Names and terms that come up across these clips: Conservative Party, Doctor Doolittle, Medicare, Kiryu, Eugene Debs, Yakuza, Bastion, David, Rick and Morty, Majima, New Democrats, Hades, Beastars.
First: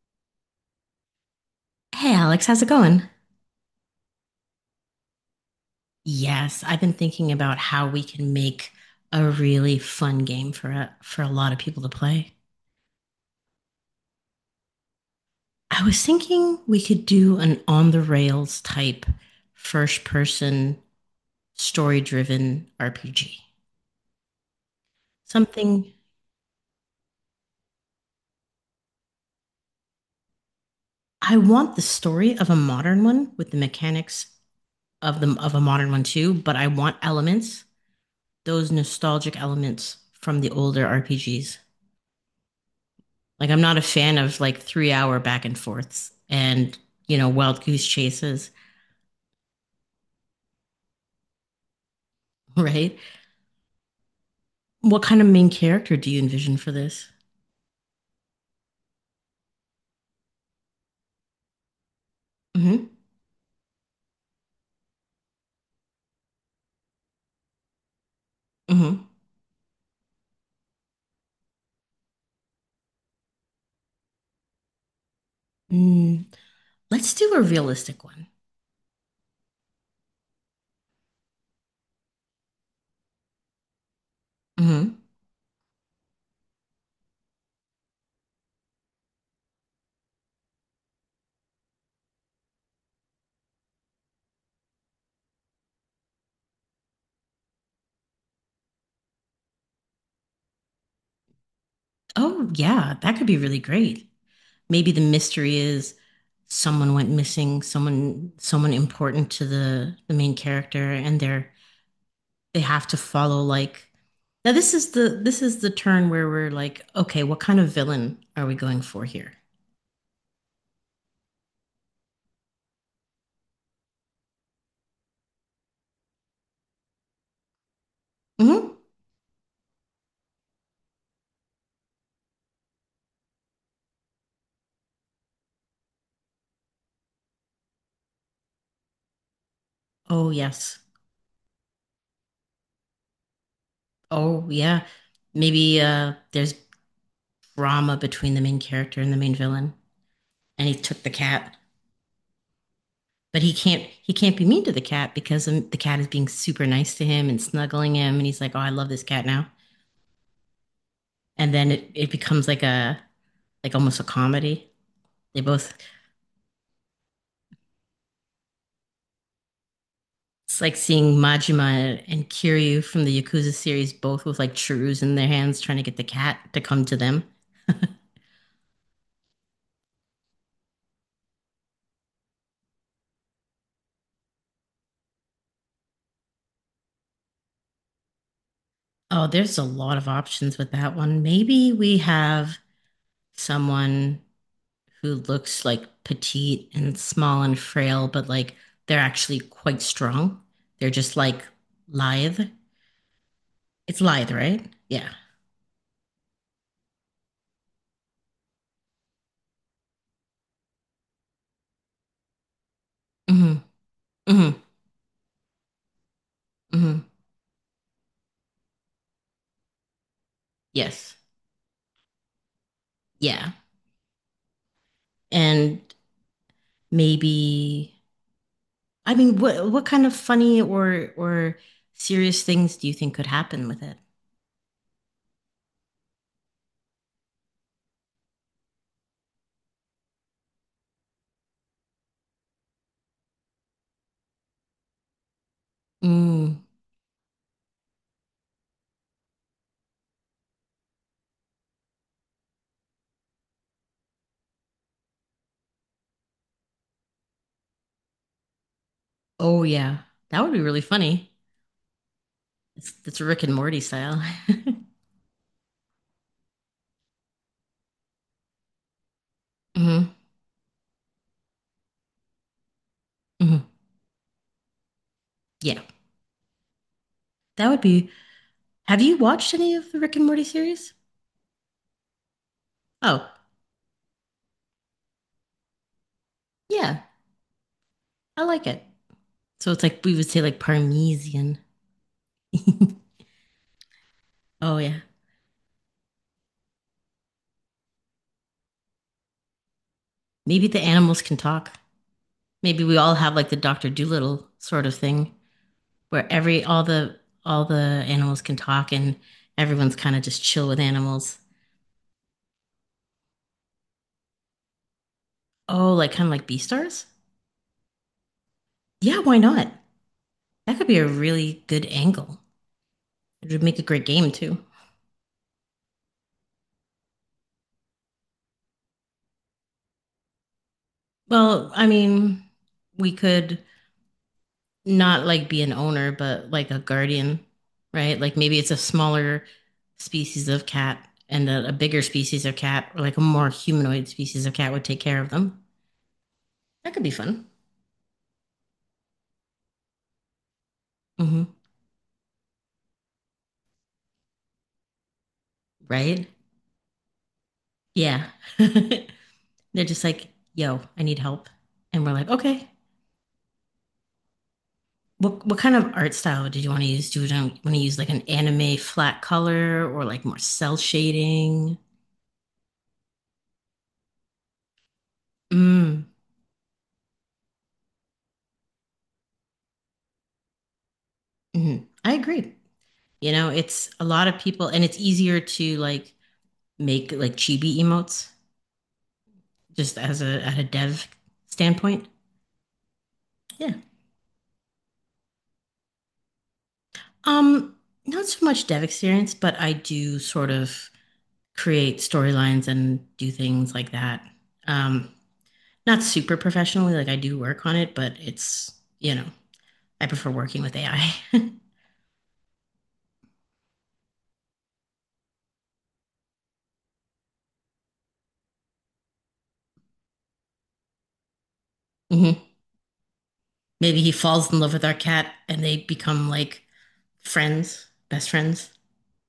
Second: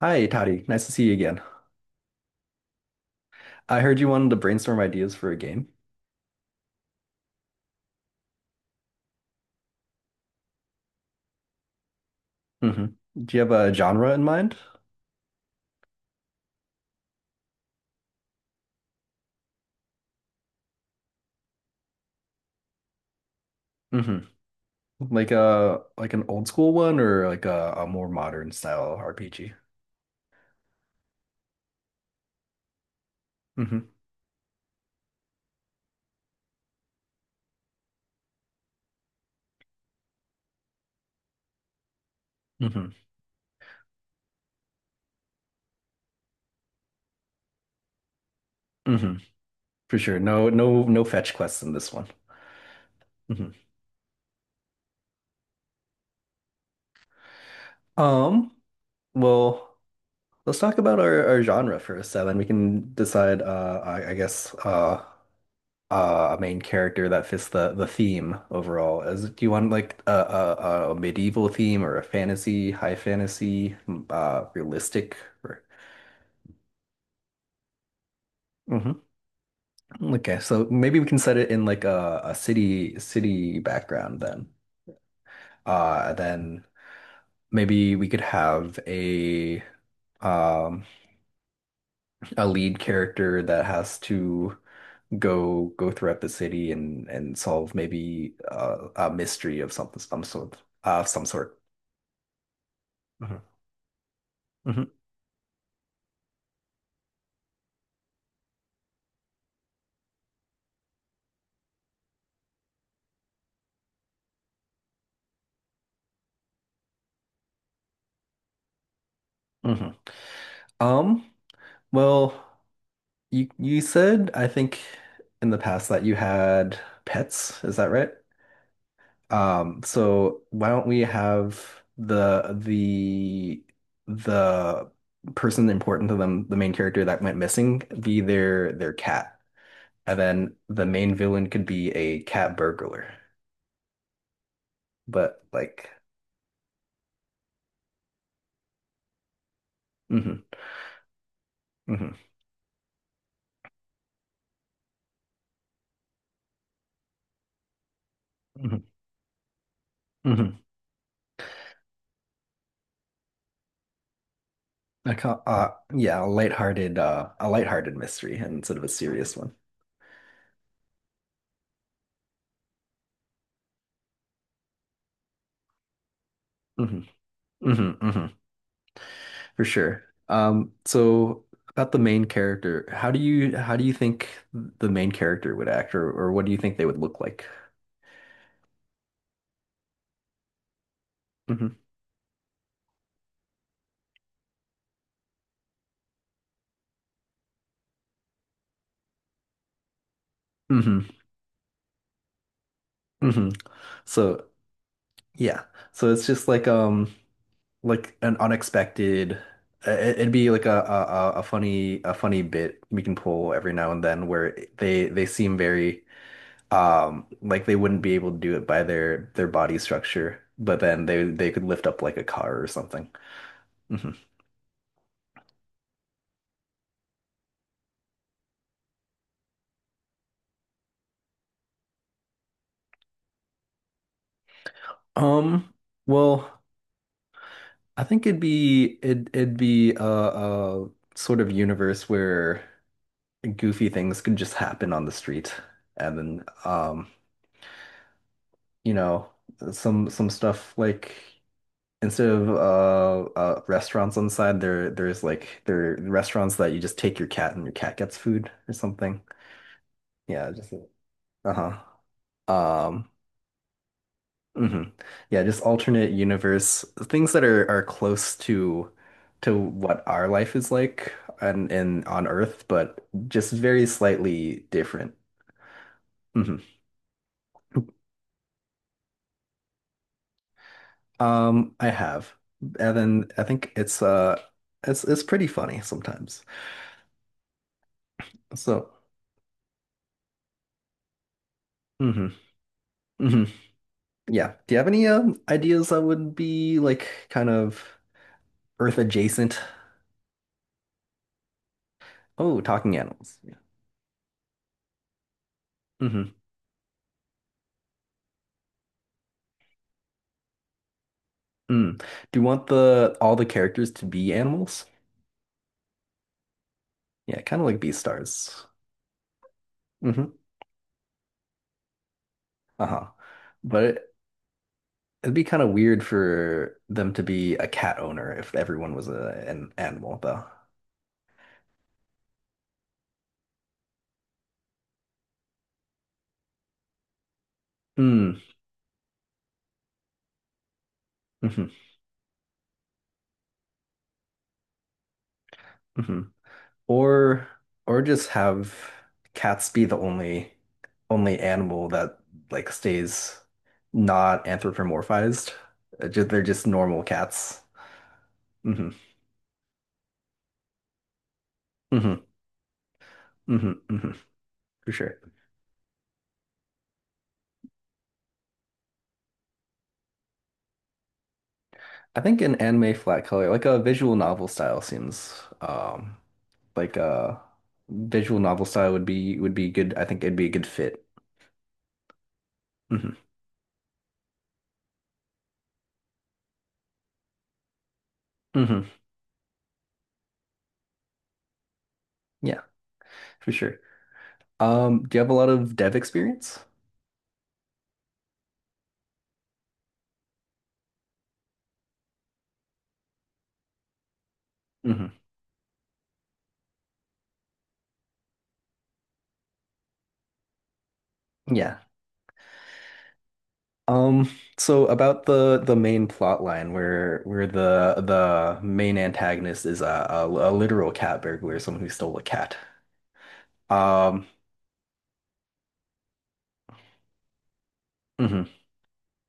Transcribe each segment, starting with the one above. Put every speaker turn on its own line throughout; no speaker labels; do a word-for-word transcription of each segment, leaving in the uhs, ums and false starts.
Hi, Toddy. Nice to see you again.
Hey, Alex, how's it going?
I heard you wanted to brainstorm ideas for a game.
Yes, I've been thinking about how we can make a really fun game for a, for a lot of people to play.
hmm Do you have a genre in mind?
I was thinking we could do an on the rails type first person story driven R P G.
hmm Like a
Something
like an old school one or like a, a more modern style R P G?
I want the story of a modern one with the
hmm
mechanics of the of a modern one too, but I want elements, those nostalgic elements from the older R P Gs.
hmm
Like I'm not a fan of like three hour back and forths and you know wild goose chases.
hmm For sure. No, no, no fetch quests in this one.
Right?
hmm
What kind of main character do you envision for this?
Um, well, let's talk about our, our genre first, so then we
Mm-hmm.
can decide uh I, I guess uh uh, a main character that fits the the theme overall.
Mm-hmm.
As Do you want like a, a, a medieval theme or a fantasy, high fantasy, m- uh, realistic? Or...
Mm, let's do a realistic one.
Mhm. Okay, so maybe we can set it in like a, a city city background then.
Mm-hmm.
Uh, then maybe we could have a um a lead character that has to go go throughout the city and and solve maybe uh, a mystery of something some sort uh some sort.
Oh yeah, that could be
Mhm.
really great.
Mhm.
Maybe the mystery is someone went missing, someone someone important to the the main character, and they're they have to follow like now this is the this is the turn where we're like, okay, what kind of villain are we going for here?
Mhm. Um, well, you you said, I think, in the past that you had pets, is that right?
Hmm.
Um, so why don't we have the the the person important to them, the main character that went missing, be their their cat. And
Oh,
then
yes.
the main villain could be a cat burglar.
Oh, yeah.
But
Maybe
like
uh there's drama between the main character and the main villain,
mhm,
and he took the cat.
mhm,
But he can't he can't be mean to the cat because um, the cat is being super nice to him and snuggling him, and he's like, "Oh, I
mhm,
love this cat now."
mhm.
And then it, it becomes like a like almost a comedy.
I can't,
They
uh
both
Yeah, a lighthearted uh a lighthearted mystery instead of a serious one.
It's like seeing Majima and Kiryu from the Yakuza series both with like churus in their hands trying to get the cat to come to
Mhm.
them.
hmm hmm For sure. Um, so about the main character, how do you how do you think the main character would act, or or what do you think they would look like?
Oh, there's a lot of options with that one. Maybe
hmm
we have someone who looks like petite and small and frail, but like they're actually quite strong. They're
hmm
just like lithe.
hmm
It's lithe,
So
right? Yeah.
yeah, so it's just like um like an unexpected. uh, it- It'd be like a, a a a funny a funny bit we can pull
Hmm
every now and then
hmm
where they they seem very
hmm.
um like they wouldn't be able to do it by their their body structure, but then
Yes.
they they could lift up like a car or something.
Yeah. And maybe I mean, what what kind of funny or or serious things do you think could happen with it?
Um, well, I think it'd be it it'd be a, a sort of universe where goofy things could just happen on the street, and then
Mm.
um, you know, some some stuff like instead of uh, uh restaurants on the side, there there's like there are restaurants that you just take your cat and your cat gets food or something.
Oh yeah, that
Yeah,
would be
just
really funny.
uh-huh.
It's
Um,
it's Rick and Morty style.
hmm Yeah, just alternate universe things that are are close to to what
Hmm
our life is like and and on Earth, but just
hmm.
very slightly different.
Yeah,
hmm
that would be Have you watched any of the Rick and Morty series?
Um, I have, and then
Oh,
I think it's uh it's it's pretty funny sometimes.
yeah, I like it.
So,
So it's like we would say like Parmesan.
hmm hmm yeah. Do you
Oh
have
yeah,
any um ideas that would be like kind of Earth adjacent?
maybe the animals can talk.
Oh,
Maybe
talking
we all have
animals.
like
Yeah.
the Doctor Doolittle sort of thing, where
hmm
every all the all the animals can talk and everyone's kind of just chill with animals.
Mm. Do you want the all the characters to be animals?
Oh, like kind of like Beastars?
Yeah, kind of like Beastars.
Yeah, why not?
hmm
That could be a really good angle.
Uh-huh.
It would make a
But
great
it,
game too.
it'd be kind of weird for them to be a cat owner if everyone was a, an animal, though.
Well, I mean, we could not like be an owner, but like a guardian, right?
Mm.
Like maybe it's a smaller species of cat and a, a
hmm
bigger species of cat, or like a more humanoid species of cat would take care of them.
hmm
That could be fun.
Or or just have cats be the only only
Hmm.
animal that like stays not anthropomorphized. Uh, ju-
Right?
they're just normal cats.
Yeah.
hmm
They're just like, yo, I need help. And we're
hmm
like, okay.
hmm hmm For sure.
What what kind of art style did you want to use? Do you want to use like an anime flat color or like more cell shading?
I think an anime flat color, like a visual novel style, seems
Mm,
um like uh visual novel style would be would be good. I think it'd be a good fit.
mhm. I agree.
hmm
You know, it's a lot of people, and it's easier to like make like chibi emotes
hmm
just as a at a dev standpoint.
Yeah, for
Yeah.
sure. Um, do you have a lot of dev experience?
Um, Not so much dev experience, but I do sort of create storylines and do things like that. Um,
hmm
Not super professionally, like I do work on it, but it's you know, I prefer working with A I. Hmm.
Yeah. Um, so about the the main plot line where where the the main antagonist is a, a, a literal cat burglar, someone who stole a cat.
Maybe he
Um,
falls in love with our cat and they become like friends, best
mhm,
friends.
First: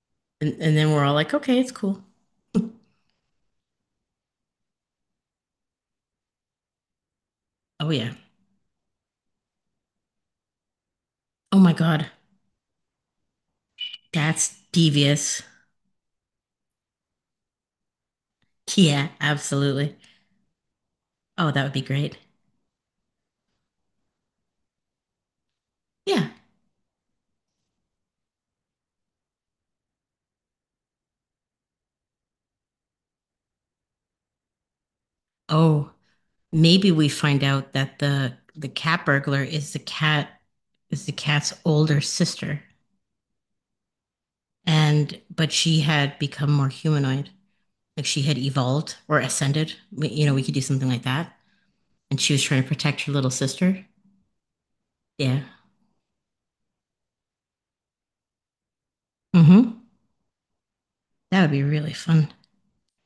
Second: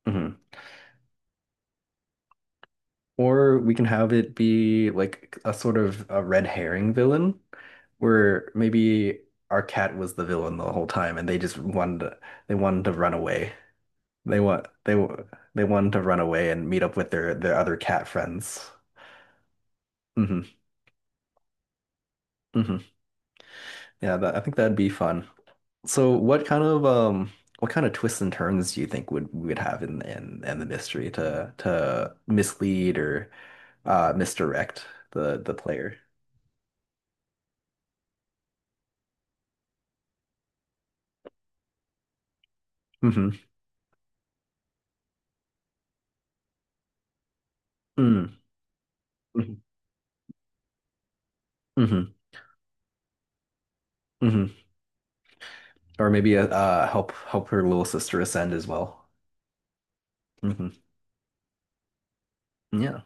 mhm.
And, and then we're all like, okay, it's cool.
Or we can have it be like a sort of a red herring villain,
Oh, yeah.
where maybe our cat was the villain the whole time and they just
Oh my
wanted
God.
to, they wanted to run away. They
That's
want they wa-
devious.
they wanted to run away and meet up with their their other cat friends.
Yeah, absolutely.
hmm
Oh, that would be great.
hmm Yeah, that, I think that'd be fun. So
Yeah.
what kind of um what kind of twists and turns do you think would we would have in in in the mystery to to mislead or uh misdirect the the
Oh,
player?
maybe we find out that the the cat burglar is the cat is the cat's older sister.
hmm
And but she had become more humanoid. Like she had
Mm.
evolved or
hmm
ascended. We- You know, we could do something like that. And she was trying to protect her little sister.
hmm
Yeah.
Or maybe uh help help her little sister ascend as well.
Mm-hmm.
hmm
That would be really fun.
Yeah,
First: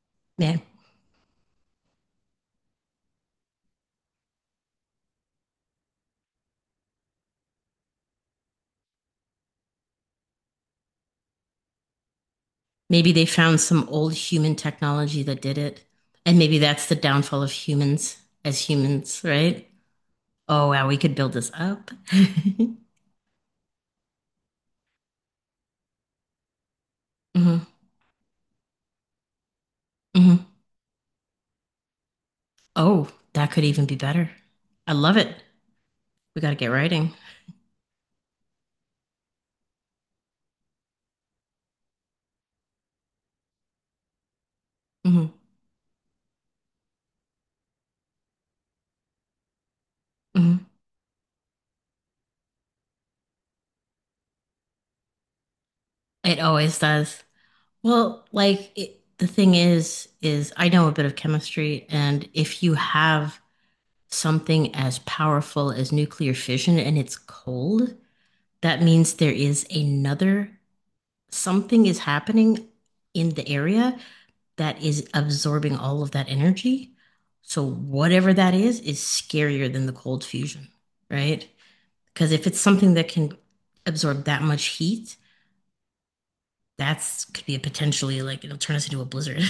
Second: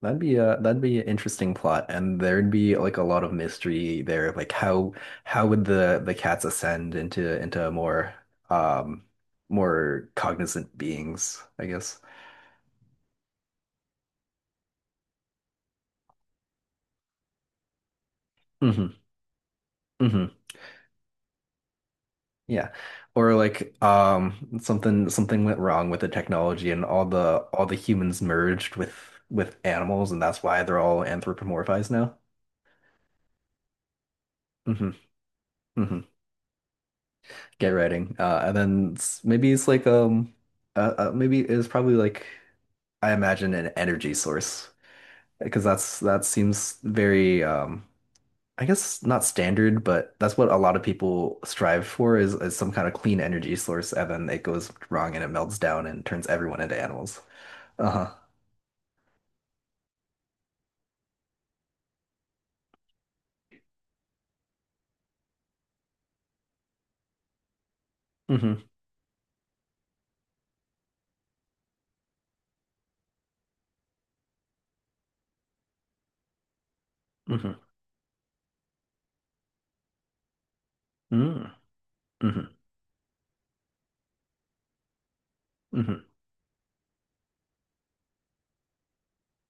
that'd be a
Man,
that'd be an interesting plot, and there'd be like a lot of mystery there. Like how how would the the cats ascend into into more um more cognizant beings, I guess.
maybe they found some old human technology that did it. And maybe that's the downfall of humans as
hmm
humans, right?
hmm
Oh, wow, we could build this up.
Yeah. Or like um something something went wrong with the technology and all the all
Hmm
the humans merged with with animals, and that's
hmm.
why they're all anthropomorphized now.
Oh, that could even be better.
hmm
I love it.
hmm
We got to get writing.
Get writing. Uh and then it's, maybe it's like um uh, uh maybe it's probably like I imagine an energy source
Hmm
because that's that seems very um I guess not standard, but that's what a
hmm.
lot of people strive for is, is some kind of clean energy source, and then it goes wrong and it melts down and turns
It
everyone into
always
animals.
does.
Uh-huh.
Well, like it, the thing is, is I know a bit of chemistry, and if you have something as powerful as nuclear fission and it's cold,
Mm-hmm.
that means there is another something is happening in the area that is absorbing all of that energy.
Mm-hmm.
So whatever that is is scarier than the cold fusion, right?
Mm.
Because if
Mm-hmm.
it's something that can absorb that much heat,
Mm-hmm. hmm
that's could be a potentially like it'll turn us into a blizzard.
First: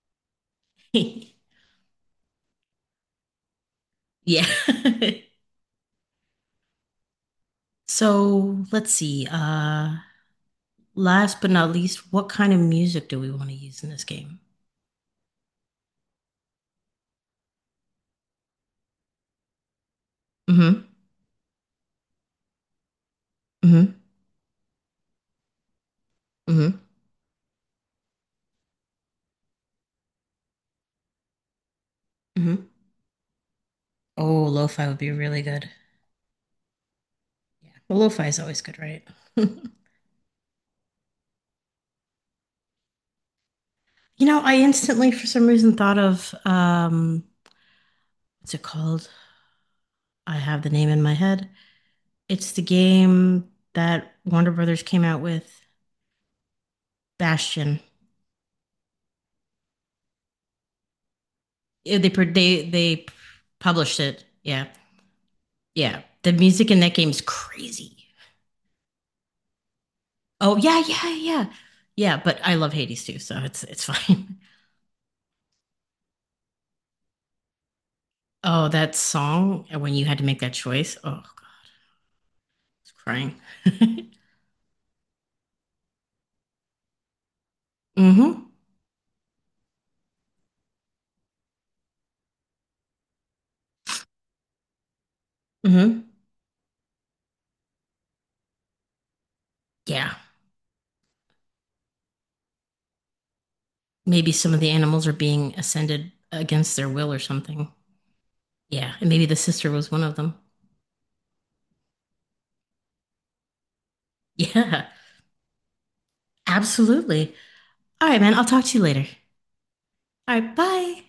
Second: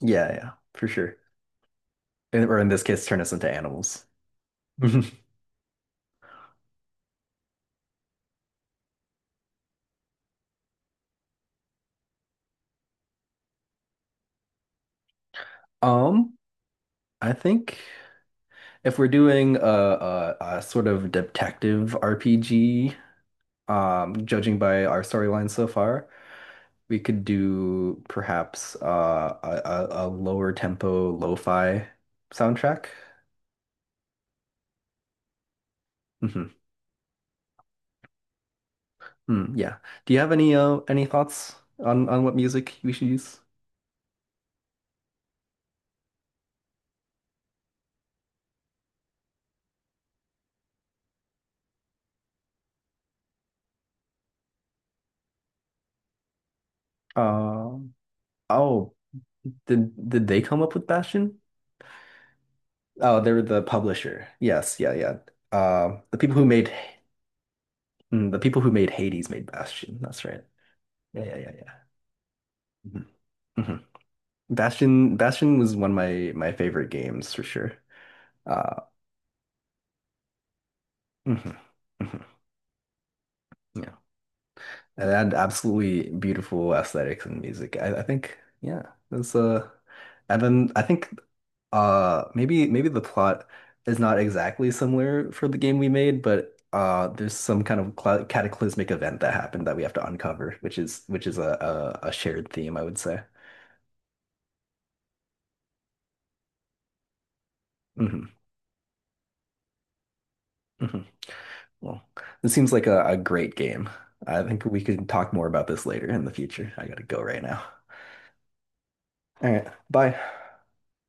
Yeah, yeah, for sure. And, or in this case, turn us into animals.
Yeah.
Mhm.
So let's see. Uh last but not least, what kind of music do we want to use in this game?
Um, I think if we're doing a, a, a sort
Mm-hmm.
of detective R P G,
Mm-hmm.
um, judging by our storyline so far.
Mm-hmm.
We could do perhaps uh, a, a, a lower tempo lo-fi
Mm-hmm.
soundtrack.
Oh, lo-fi would be really good.
Mm-hmm. hmm
Yeah. Well, lo-fi is always good, right?
Mm, yeah. Do you have any uh, any thoughts on on what music we should use?
You know, I instantly, for some reason, thought of um, what's it called? I have the name in my head. It's the game that Warner Brothers came out with, Bastion.
Um. Oh, did did they come up with Bastion?
Yeah, They pr- they they
Oh, they were the
published it.
publisher.
Yeah,
Yes. Yeah. Yeah. Uh,
yeah.
the
The
people who
music
made
in that game is crazy.
mm, the people who made Hades made Bastion. That's right.
Oh yeah, yeah,
Yeah. Yeah. Yeah.
yeah,
Yeah.
yeah. But I love Hades
Mhm.
too, so it's
Mhm.
it's fine.
Bastion Bastion was one of my my favorite games for sure.
Oh,
Uh.
that song when you had to make that choice. Oh, God,
mhm,
I
mhm.
was crying.
Yeah. And they had absolutely beautiful aesthetics and music. I, I think,
Mm-hmm.
yeah, that's uh, and then I think, uh, maybe maybe the plot is not exactly similar for the game we
Mm-hmm.
made, but uh, there's some kind of cla- cataclysmic event that happened that we have to
Yeah.
uncover, which is which is a a, a shared theme, I would say.
Maybe some of the animals are being ascended against their will or something.
hmm
Yeah, and maybe the sister was one of them.
hmm Well, this seems like a, a great game. I think we
Yeah,
can talk more about this later in the future. I gotta go
absolutely.
right now.
All right, man, I'll talk to you later.
All right, bye.
All right, bye.